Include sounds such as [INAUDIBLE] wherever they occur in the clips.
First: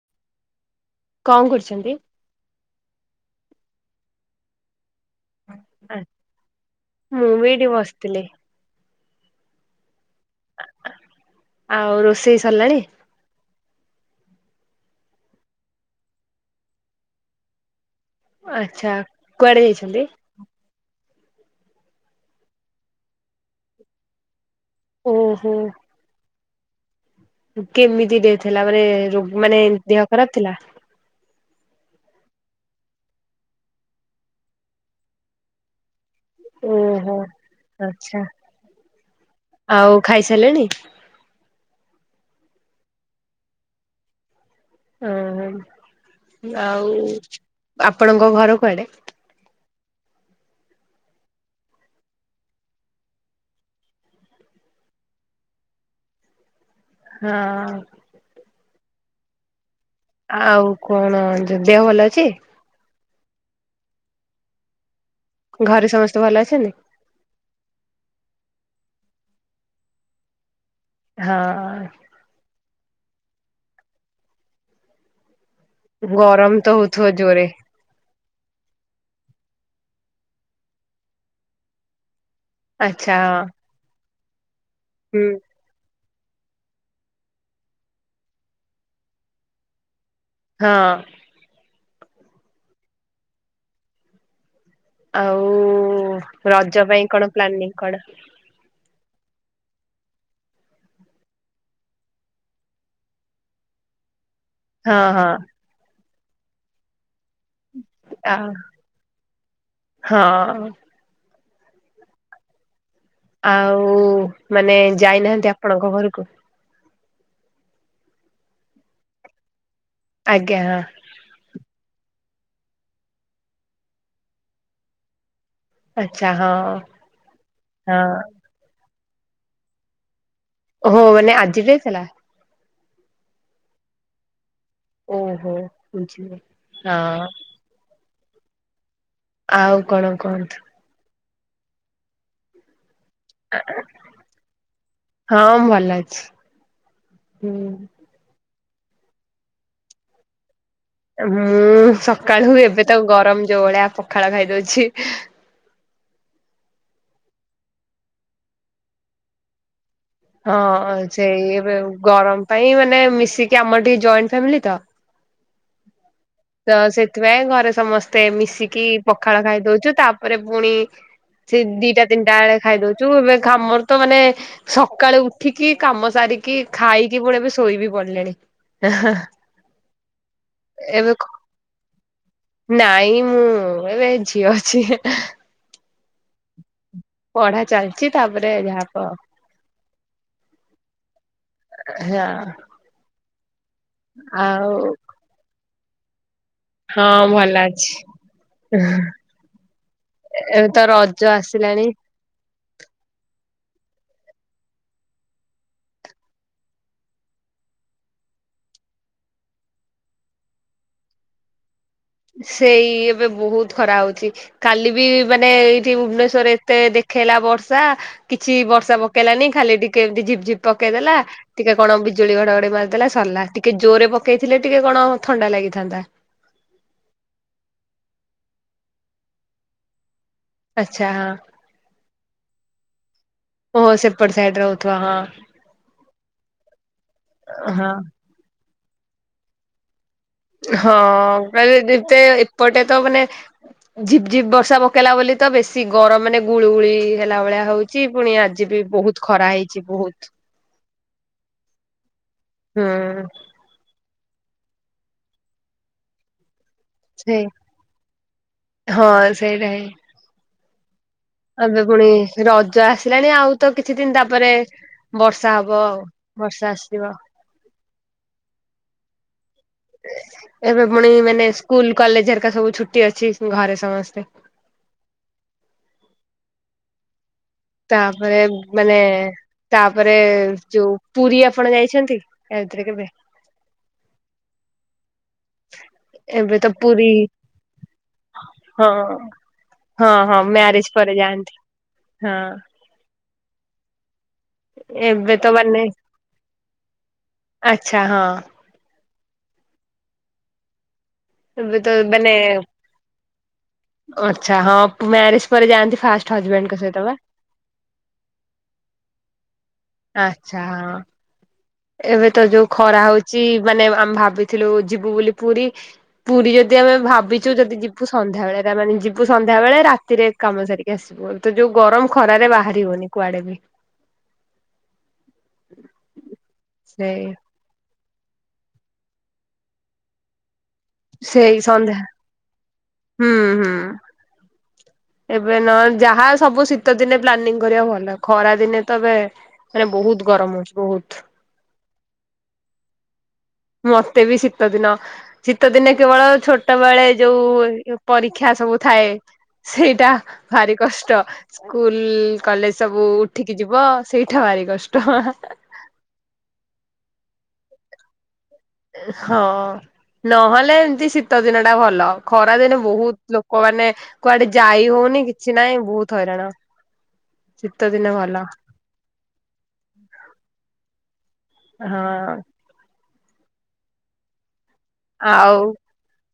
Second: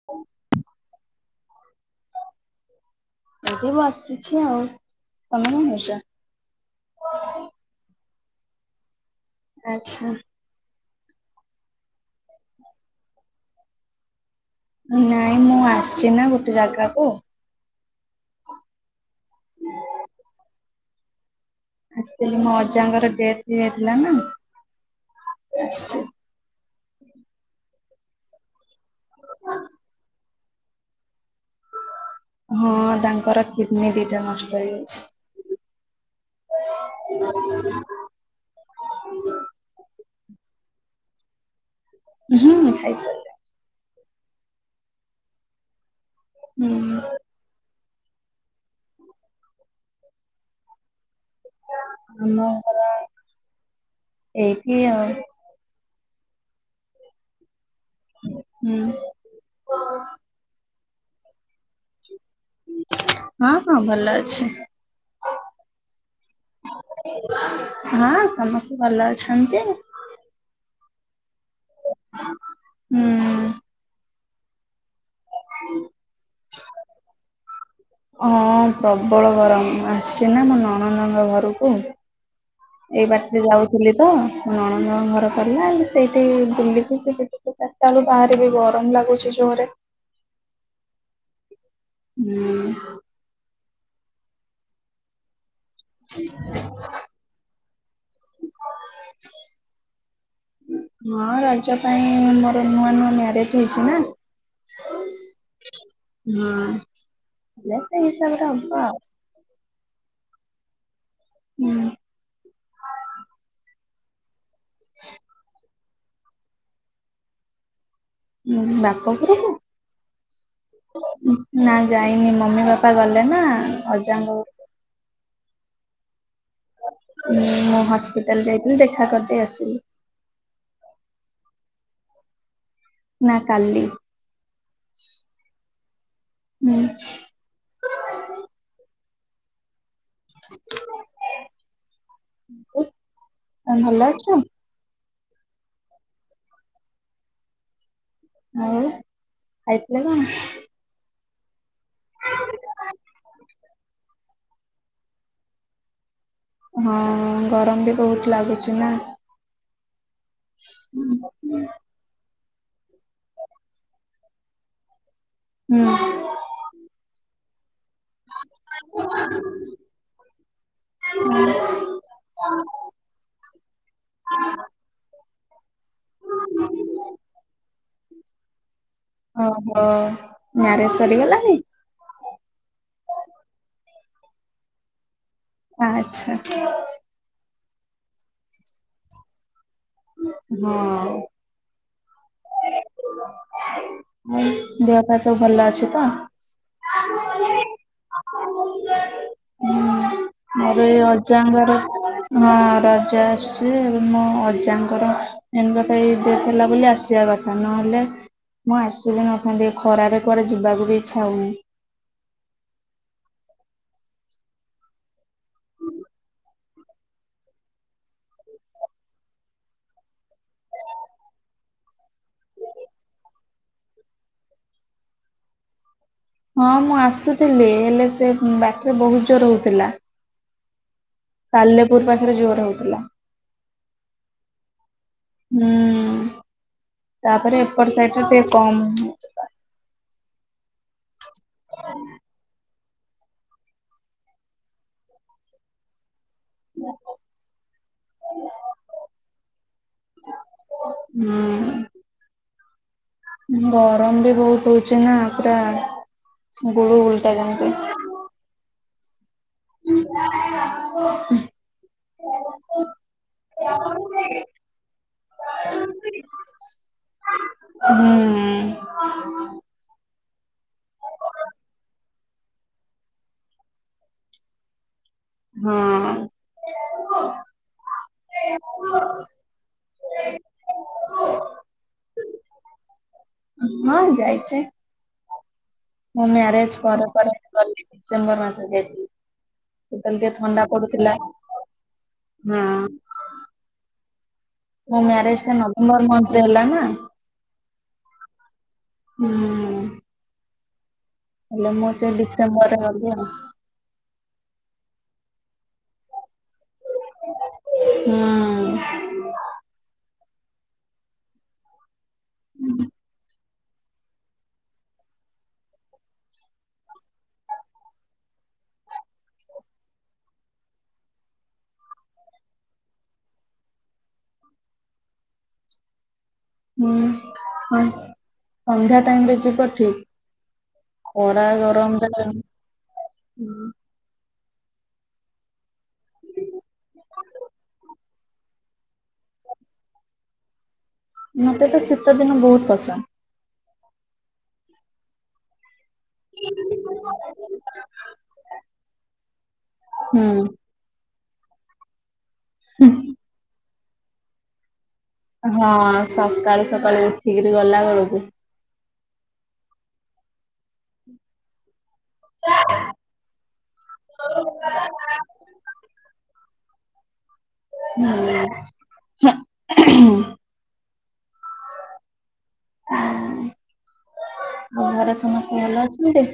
[INAUDIBLE] କଣ କରୁଛନ୍ତି? ଏଇଠି ବସିଚି ଆଉ। ତମେ କଣ କରୁଛ? ହୁଁ ମୁଁ ଏଇଠି ବସିଥିଲି। ଆଚ୍ଛା। ଆଉ ରୋଷେଇ ସରିଲାଣି? ନାଇଁ ମୁଁ ଆସିଛି ନା ଗୋଟେ ଜାଗାକୁ। ଆଚ୍ଛା କୁଆଡେ ଯାଇଛନ୍ତି? ଆସିଥିଲି ମୋ ଅଜାଙ୍କର ଡେଥ୍ ହେଇ ଯାଇଥିଲା ନା। ଓହୋ କେମିତି ଡେଥ୍ ହେଲା ମାନେ-ଏ-ଏ ରୋଗ ମାନେ ଦେହ ଖରାପ ଥିଲା? ହଁ-ଅ ତାଙ୍କର କିଡନୀ ଦିଟା ନଷ୍ଟ ହେଇଯାଇଛି। ଓହୋ ଆଛା ଆଉ ଖାଇସାଇଲେଣି? ହୁଁ ଖାଇ ସାଇଲି। ଅ-ଅ-ଆ ହୁଁ। ଆଉ-ଉ-ଉ ଆପଣଙ୍କ ଘର କୁଆଡେ? ଆମ ଘର-ଅ-ଅ ଏଇଠି ଆଉ। ହଁ-ଅ-ଅ ହୁଁ। ଆଉ କଣ ଯ ଦେହ ଭଲ ଅଛି? ହଁ ହଁ ଭଲ ଅଛି। ଘରେ ସମସ୍ତେ ଭଲ ଅଛନ୍ତି? ହଁ ସମସ୍ତେ ଭଲ ଅଛନ୍ତି। ହଁ-ଅ-ଅ। ହୁଁ-ଉ-ଉ। [UNINTELLIGIBLE] ଗରମ ତ ହଉଥିବ ଜୋରେ? ହଁ ପ୍ରବଳ ଗରମ ମୁଁ ଆସିଛି ନା ମୋ ନନନ୍ଦଙ୍କ ଘରକୁ। ଏଇ ଆଚ୍ଛା ବାଟରେ ହଁ। ଯାଉଥିଲି ତ ନଣନ୍ଦ ହୁଁ, ଘର ପଡ଼ିଲା ସେଇଠି ବୁଲିକି ସେ ଟିକେ ଚାରିଟା ବେଳେ ବାହାରିବି ଗରମ ଲାଗୁଛି ଜୋରରେ। ହଁ ହୁଁ ଆଉ ରଜ ପାଇଁ କଣ ପ୍ଲାନିଂ କଣ? [UNINTELLIGIBLE] ହଁ ରଜ ପାଇଁ ମୋର ନୂଆ ନୂଆ ମ୍ୟାରେଜ ହେଇଛି ନା। ହଁ ହଁ ହଁ, ୟା ତା ଆ ହିସାବରେ ହବ ଆଉ। ହଁ ହୁଁ ଆଉ ମାନେ ଯାଇନାହାନ୍ତି ଆପଣଙ୍କ ଘରକୁ? ହଁ ବାପଘରକୁ? ଆଜ୍ଞା ହଁ ନା ଯାଇନି ମମି ବାପା ଗଲେ ନା ଅଜାଙ୍କ ଆଚ୍ଛା ହଁ। ହଁ ମୁଁ ହଁ ହସ୍ପିଟାଲ ଯାଇଥିଲି ଦେଖା କରିଦେଇ ଆସିଲି। ଓହୋ ମାନେ ଆଜି ଯାଇଥିଲା। ନା କାଲି। ଓହୋ ବୁଝିଲି। ହୁଁ ହଁ ଆଉ କଣ କଣ? ଆଉ ଭଲ ଅଛ ହଁ ମୁଁ ଭଲ ଅଛି ହୁଁ। ଆଉ ଖାଇଥିଲେ କଣ? ମୁଁ ସକାଳୁ ଏବେ ତ ଗରମ ଯୋଉ ଭଳିଆ ପଖାଳ ଖାଇଦଉଛି। ହଁ ଗରମ ବି ବହୁତ ଲାଗୁଛି ନା। ହଁ ସେଇ ଏବେ ଗରମ ପାଇଁ ମାନେ ମିଶିକି ଆମର ଟିକେ ଜଏଣ୍ଟ ଫ୍ୟାମିଲି ତ। ହୁଁ ତ ସେଥିପାଇଁ ଘରେ ସମସ୍ତେ ମିଶିକି ପଖାଳ ଖାଇ ଦଉଛୁ ତାପରେ ପୁଣି ସେ ଦିଟା ତିନିଟା ବେଳେ ଖାଇ ଦଉଛୁ ଏବେ ଆମର ତ ମାନେ ସକାଳୁ ଉଠିକି କାମ ସାରିକି ଖାଇକି ବୋଳେ ବି ଶୋଇ ବିି ପଡିଲେଣି। ଓହୋ ମ୍ୟାରେଜ ଏବେ ସରିଗଲାଣି? ନାଇଁ ମୁଁ ଏବେ ଝିଅ ଅଛି। ଆଚ୍ଛା ପଢା ଚାଲିଛି ତାପରେ ଯାହା ହବ ଆଉ। ହଁ ହଁ ଆଉ ଦେହ ପା ସବୁ ଭଲ ଅଛି ତ? ହଁ ଭଲ ଅଛି। ହୁଁ ଏବେ ମୋର ତ ଏଇ ରଜ ଅଜାଙ୍କର ଆସିଲାଣି। ହଁ ରଜା ଆସୁଛି ଏବେ ମୁଁ ଅଜା ଏନ କଥା ଥିଲା ବୋଲି ଆସିବା କଥା ନହେଲେ ମୁଁ ଆସିବି ନଥାନ୍ତି ଖରାରେ କୁଆଡେ ଯିବାକୁ ବି ଇଚ୍ଛା ହଉନି। ସେଇ ଏବେ ବହୁତ ଖରା ହଉଛି। କାଲି ବି ମାନେ ଏଇଠି ଭୁବନେଶ୍ୱରରେ ଏତେ ଦେଖେଇଲା ବର୍ଷା କିଛି ବର୍ଷା ପକେଇଲାନି ଖାଲି ଟିକେ ଏମତି ଝିପ ଝିପ ପକେଇଦେଲା। ଟିକେ କଣ ବିଜୁଳି ଘଡଘଡି ମାରିଦେଲା ସରିଲା। ଟିକେ ଜୋରରେ ପକେଇଥିଲେ ଟିକେ କଣ ଥଣ୍ଡା ଲାଗିଥାନ୍ତା। ହଁ ମୁଁ ଆସୁଥିଲି ହେଲେ ସେ ବାଟରେ ବହୁତ ଜୋର ହଉଥିଲା। ଆଚ୍ଛା ହଁ। ସାଲେପୁର ପାଖରେ ଜୋର ହଉଥିଲା। ଓହୋ, ସେପଟ ସାଇଡ୍ ରେ ହଉଥିବ ହଁ। ହୁଁ, ତାପରେ ଏପଟ ସାଇଟ୍ ରେ ଟିକେ କମ୍। ହଁ କାରଣ ଯେତେ ଏ ପଟେ ତ ମାନେ ଝିପ୍ ଝିପ୍ ବର୍ଷା ପକେଇଲା ବୋଲି ତ ବେଶୀ ଗରମ ମାନେ ଗୁଳୁ ଗୁଳି ହେଲା ଭଳିଆ ହଉଛି। ପୁଣି ଆଜି ବି ବହୁତ ଖରା ହେଇଛି ବହୁତ। ହୁଁ। ହଁ। ଗରମ ବି ବହୁତ ହଉଛି ନା ପୁରା ଗୁଳୁଗୁଳିଟା ସେଇ ଯେମିତି। ହଁ ସେଇଟା ହି। [INAUDIBLE] ଏବେ ପୁଣି ରଜ ଆସିଲାଣି ଆଉ ତ କିଛି ଦିନ ତାପରେ ବର୍ଷା ହବ ଆଉ, ବର୍ଷା ଆସିବ। ହୁଁ ଏ ଏବେ ପୁଣି ମାନେ ସ୍କୁଲ୍ କଲେଜ୍ ହେରକା ସବୁ ଛୁଟି ଅଛି ଘରେ ସମସ୍ତେ। ହଁ। ତାପରେ ମାନେ ତାପରେ ଯୋଉ, ପୁରୀ ଆପଣ ଯାଇଛନ୍ତି ଆ ଭିତରେ କେବେ? ହଁ ମୁଁ ଯାଇଛି। ମୁଁ ଏବେ ତ ମ୍ୟାରେଜ୍ ପରେ ପୁରୀ ପରେ ଗଲି ଡିସେମ୍ବର ମାସ ହଁ ଯାଇଥିଲି। ହଁ ସେତଲେ ଟିକେ ହଁ ଥଣ୍ଡା ମ୍ୟାରେଜ ପରେ ପଡୁଥିଲା ଯାଆନ୍ତି ହଁ। ମୋ ଏବେ ମ୍ୟାରେଜ୍ ତ ଟା ମାନେ ନଭେମ୍ବର ମନ୍ଥରେ ହେଲା ନା। ଆଚ୍ଛା ହଁ [UNINTELLIGIBLE] ହେଲେ ଏବେ ମୁଁ ତ ସେ ମାନେ ଡିସେମ୍ବରରେ ଗଲି ଆଉ। ଆଚ୍ଛା ହଁ ମ୍ୟାରେଜ୍ ପରେ ଯାଆନ୍ତି ଫାଷ୍ଟ ହଜବେଣ୍ଡ ଙ୍କ ସହିତ ବା। ହଁ। ଆଚ୍ଛା ହଁ। ଏବେ ତ ଯୋଉ ଖରା ହଉଛି ମାନେ ଆମେ ଭାବିଥିଲୁ ଯିବୁ ବୋଲି ପୁରୀ। ପୁରୀ ଯଦି ଆମେ ଭାବିଛୁ ଯଦି ଯିବୁ ସନ୍ଧ୍ୟା ବେଳେ। ରା-ମାନେ ଯିବୁ ସନ୍ଧ୍ୟା ବେଳେ ରାତିରେ କାମ ସାରିକି ଆସିବୁ। ବୁ ତ ଯୋଉ ଗରମ ଖରାରେ ବାହାରିବନି କୁଆଡେ ବି। ମା- ସେଇ ମାନ ସନ୍ଧ୍ୟା ଟାଇମ୍ ରେ ଯିବ ଠିକ। ଖରା ସେଇ ସନ୍ଧ୍ୟା ଗରମରେ ହୁଁ, ହୁଁ ଏବେ ନ ଯାହା ସବୁ ଶୀତ ଦିନେ ପ୍ଲାନିଂ କରିବା ଭଲ। ଖରା ଦିନେ ତ ଏବେ ମାନେ ବହୁତ ଗରମ ହଉଛି ବହୁତ। ମୋତେ ତ ଶୀତଦିନ ବହୁତ ପସନ୍ଦ। ମୋତେ ବି ଶୀତଦିନ। ଶୀତ ଦିନେ କେବଳ ଛୋଟ ବେଳେ ଯୋଉ ଏ ପରୀକ୍ଷା ସବୁ ଥାଏ। ସେଇଟା ହୁଁ ଭାରି କଷ୍ଟ ସ୍କୁଲ୍ କଲେଜ୍ ସବୁ ଉଠିକି ଯିବ ସେଇଠା ଭାରି କଷ୍ଟ। ହଁ ସକାଳୁ ସକାଳୁ ଉଠିକିରି ଗଲା ବେଳକୁ। ହଁ ନହେଲେ ଏମତି ଶୀତ ଦିନ ଟା ଭଲ। ଖରାଦିନେ ବହୁତ ଲୋକମାନେ କୁଆଡେ ଯାଇ ହଉନି, କିଛି ନାହିଁ ବହୁତ ହଇରାଣ। ଶୀତ ଦିନେ ହୁଁ, ଭଲ ହଁ। ହଁ। ହଁ ଘରେ ଆଉ ସମସ୍ତେ ଭଲ ଅଛନ୍ତି?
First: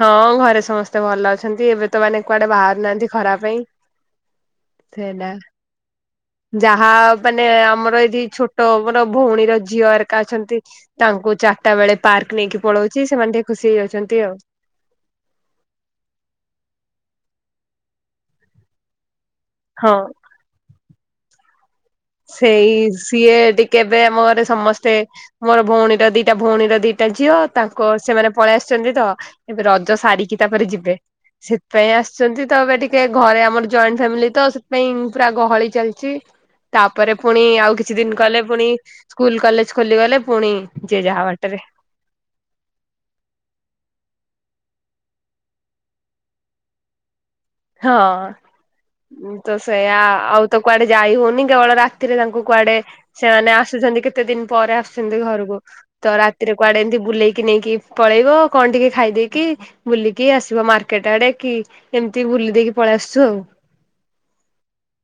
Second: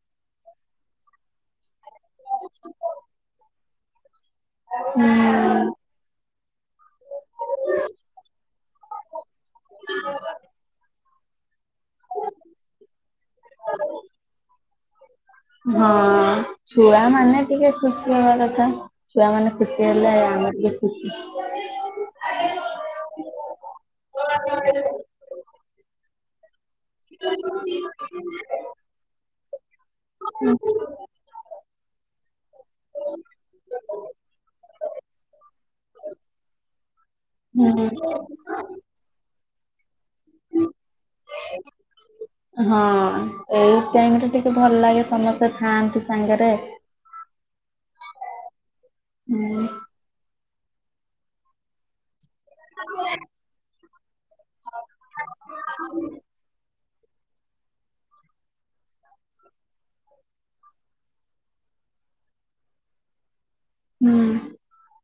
ହଁ ଘରେ ସମସ୍ତେ ଭଲ ଅଛନ୍ତି। ଏବେ ତ ମାନେ କୁଆଡେ ବାହାରୁ ନାହାନ୍ତି ଖରା ପାଇଁ। ହୁଁ ସେଇଟା। ଯାହା ମାନେ ଆମର ଏଠି ଛୋଟ ମୋର ଭଉଣୀର ଝିଅ ଏରିକା ଅଛନ୍ତି। ତାଙ୍କୁ ଚାରିଟା ବେଳେ ପାର୍କ ନେଇକି ପଳଉଛି। ସେମାନେ ଟିକେ ଖୁସି ହେଇ ଅଛନ୍ତି ଆଉ। ହଁ ଛୁଆମାନେ ଟିକେ ଖୁସି ହେବା କଥା ଛୁଆମାନେ ଖୁସି ହଁ। ହେଲେ ଆମର ବି ଖୁସି। ସେଇ ସିଏ ଟିକେ ଏବେ ଆମ ଘରେ ସମସ୍ତେ ମୋର ଭଉଣୀର ଦିଟା ଭଉଣୀର ଦିଟା ଟା ଝିଅ ତାଙ୍କୁ ସେମାନେ ପଳେଇ ଆସିଛନ୍ତି ତ ଏବେ ରଜ ସାରିକି ତାପରେ ଯିବେ। ସେଥିପାଇଁ ଆସୁଛନ୍ତି ତ ଏବେ ଟିକେ ଘରେ ଆମର ଜଏଣ୍ଟ ଫ୍ୟାମିଲି ତ ସେଥିପାଇଁ ପୁରା ଗହଳି ଚାଲିଛି। ତାପରେ ପୁଣି ଆଉ ହୁଁ କିଛି ଦିନ କଲେ ପୁଣି ସ୍କୁଲ କଲେଜ ଖୋଲିଗଲେ ପୁଣି ଯିଏ ଯାହା ବାଟରେ [INAUDIBLE] ହଁ ଏଇ ଟାଇମ ରେ ଟିକେ ଭଲ ଲାଗେ ସମସ୍ତେ ଥାଆନ୍ତି ସାଙ୍ଗେରେ। ହଁ ତ ହୁଁ ସେୟା ଆଉ ତ କୁଆଡେ ଯାଇ ହଉନି କେବଳ ରାତିରେ ତାଙ୍କୁ କୁଆଡେ ସେମାନେ ଆସୁଛନ୍ତି କେତେ ଦିନ ପରେ ଆସିୁଛନ୍ତି ଘରକୁ। ତ ରାତିରେ କୁଆଡେ ଏମିତି ବୁଲେଇକି ନେଇକି ପଳେଇବ କଣ ଟିକେ ଖାଇଦେଇକି ବୁଲିକି ଆସିବ ମାର୍କେଟ ଆଡେ କି ଏମତି ତି ବୁଲି ଦେଇକି ପଳେଇ ଆସୁଛୁ ଆଉ। ହୁଁ।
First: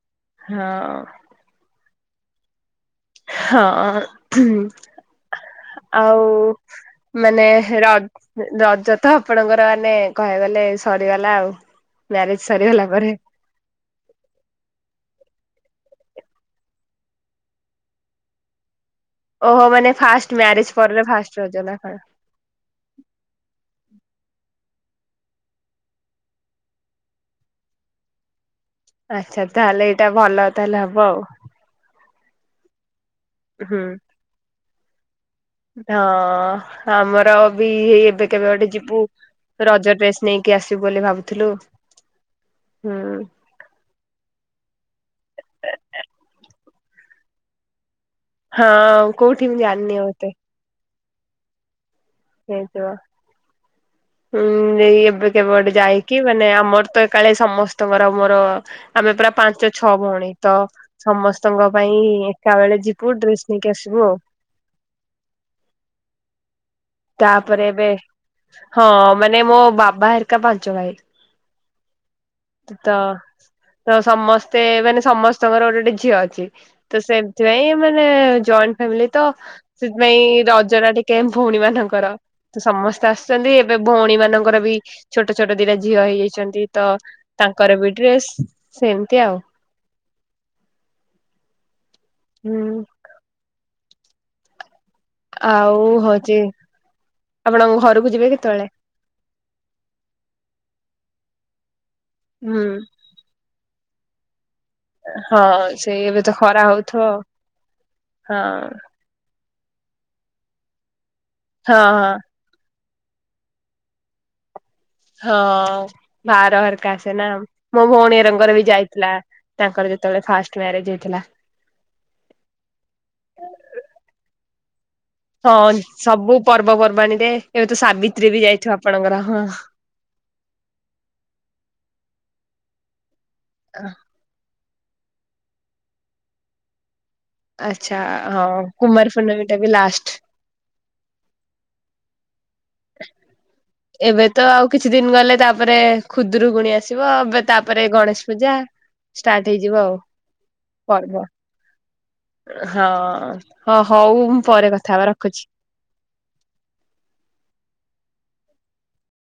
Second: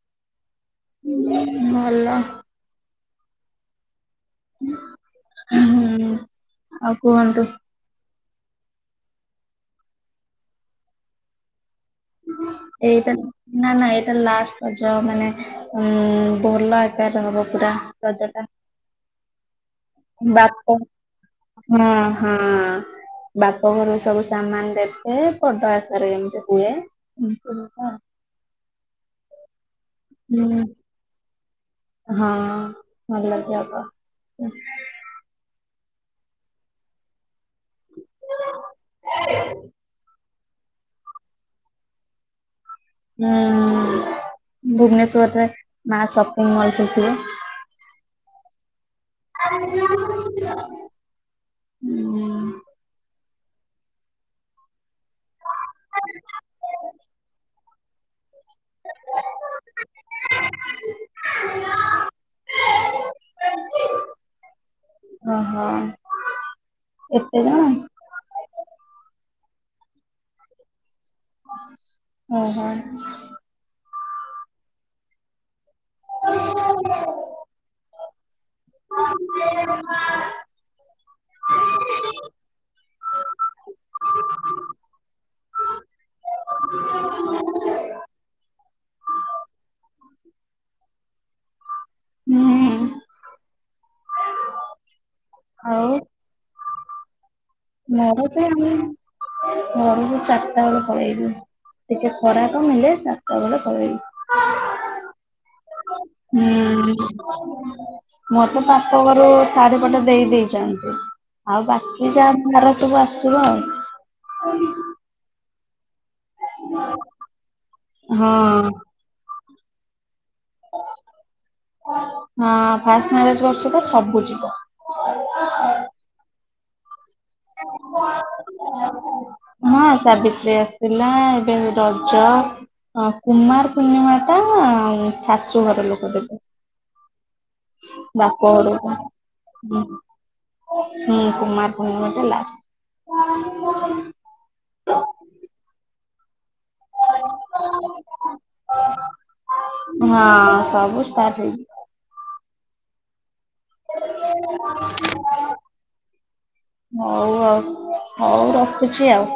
ହଁ। ଭଲ। ହଁ। ହୁଁ ହୁଁ ଆଉ ଆଉ କୁହନ୍ତୁ। ମାନେ ର ରଜ ତ ଆପଣଙ୍କର ମାନେ କହିବାକୁ ଗଲେ ସରିଗଲା ଆଉ। ମ୍ୟାରେଜ ସରିଗଲା ପରେ ଏଇଟା ନା ନା ଏଇଟା ଲାଷ୍ଟ ରଜ ମାନେ ଉଁ ଭଲ ଆକାର ହବ ପୁରା ରଜ ଟା। ଓହୋ ମାନେ ଫାଷ୍ଟ ବାପ ମ୍ୟାରେଜ ପରର ଫାଷ୍ଟ ରଜ ନା ହଁ କଣ? ହଁ। ବାପ ଘରୁ ସବୁ ସାମାନ ଦେଖେ ବଡ ଆକାରରେ ଏମିତି ହୁଏ। ଆଛା ତାହେଲେ ଏଇଟା ଭଲ ହୁଁ ତାହେଲେ ହବ ଆଉ। ହଁ ଭଲ କି ହବ ହୁଁ। [UNINTELLIGIBLE] ହଁ ଆମର ବି ହେଇ ଏବେ କେବେ ଗୋଟେ ଯିବୁ ରଜ ଡ୍ରେସ୍ ନେଇକି ଆସିବୁ ବୋଲି ଭାବୁଥିଲୁ ହୁଁ। ହୁଁ ଭୁବନେଶ୍ଵରରେ ମା ସପିଙ୍ଗ ମଲଟେ ଥିବ। ହଁ କଉଠି ମୁଁ ଯାଣିନି ଆଉ ଏତେ। ହେଇଥିବ ହୁଁ। ଏଇ ଏବେ କେବେଗୋଟେ ଯାଇକି ମାନେ ଆମର ତ ଏକାଳେ ସମସ୍ତେ ତମର ମୋର ଆମେ ପ୍ରାୟ ପାଞ୍ଚ ଛଅ ଭଉଣୀ ତ ସମସ୍ତଙ୍କ ପାଇଁ ଏକା ବେଳେ ଯିବୁ ଡ୍ରେସ ନେଇକି ଆସିବୁ ଆଉ। ଓ ହୋ। ତାପରେ ଏବେ ହଁ ମାନେ ମୋ ବାବା ହେରିକା ପାଞ୍ଚ ଭାଇ। ଓହୋ ତ ସମସ୍ତେ ମାନେ ସମସ୍ତଙ୍କର ଗୋଟେ ଗୋଟେ ଝିଅ ଅଛି ତ ସେଥିପାଇଁ ମାନେ ଜଏଣ୍ଟ ଫାମିଲି ତ ସେଥିପାଇଁ ରଜ ଟା ଟିକେ ଭଉଣୀ ମାନ ସମସ୍ତେ ଆସୁଛନ୍ତି ଏବେ ଭଉଣୀ ମାନଙ୍କର ବି ଛୋଟ ଛୋଟ ଦିଟା ଝିଅ ହେଇଯାଇଛନ୍ତି। ତ ତାଙ୍କର ବି ଡ୍ରେସ୍ ସେମତି ଆଉ। [UNINTELLIGIBLE] ହୁଁ। ଆଉ ହଉଛି ଆପଣ ଘରକୁ ମୋର ଯିବେ ସେ କେତେବେଳେ? ଆମ ଘରକୁ ଚାରିଟା ବେଳେ ପଳେଇବୁ ଟିକେ ଖରା ହୁଁ କମିଲେ ଚାରିଟା ବେଳେ ପଳେଇବୁ। ହଁ ସେଇ ଏବେ ତ ଖରା ହଉଥିବ ହୁଁ ମଁ ତ ହଁ ପା ଲ ଘରୁ ଶାଢୀ ପଟେ ଦେଇ ଦେଇେଇଛନ୍ତି ଆଉ ହଁ ହଁ ବାକି ଯାହା ଭାର ସବୁ ଆସିବ ଆଉ। ହଁ ଭାର ହରିକା ସେନା ମୋ ଭଉଣୀ ରଙ୍ଗର ବି ହଁ। ଯାଇଥିଲା। ତାଙ୍କର ଯେତେବେଳେ ଫାଷ୍ଟ ମ୍ୟାରେଜ ହେଇଥିଲା। ହଁ ଫାଷ୍ଟ ମ୍ୟାରେଜ ବର୍ଷ ତ ସବୁ ଯିବ। ହଁ ସବୁ ପର୍ବପର୍ବାଣିରେ। ହଁ ସାବିତ୍ରୀ ରେ। ଥିଲା ଏବେ ରଜ, କୁମାର ପୂର୍ଣ୍ଣିମା ତା ଶାଶୁ ଘର ଲୋକ ଦେବେ। ଆଚ୍ଛା ବାପ ହଉ ଘରକୁ କୁମାର ପୂର୍ଣ୍ଣିମା ଟା ବି ଲାଷ୍ଟ। ହୁଁ କୁମାର ପୂର୍ଣ୍ଣିମା ଟା ଲାଷ୍ଟ୍। ଏବେ ତ ଆଉ କିଛି ଦିନ ଗଲେ ତାପରେ ଖୁଦୁରୁ କୁଣି ଆସିବ ଏବେ ତାପରେ ଗଣେଶ ପୂଜା ଷ୍ଟାର୍ଟ ହେଇଯିବ ଆଉ। ହଁ ସବୁ ପର୍ବ ଷ୍ଟାର୍ଟ। ହେଇଯିବ। ହଁ ହଁ ହଉ ମୁଁ ପରେ କଥା ହେବା ରଖୁଛି। ହଉ ଆଉ ହଉ ରଖୁଛି ଆଉ।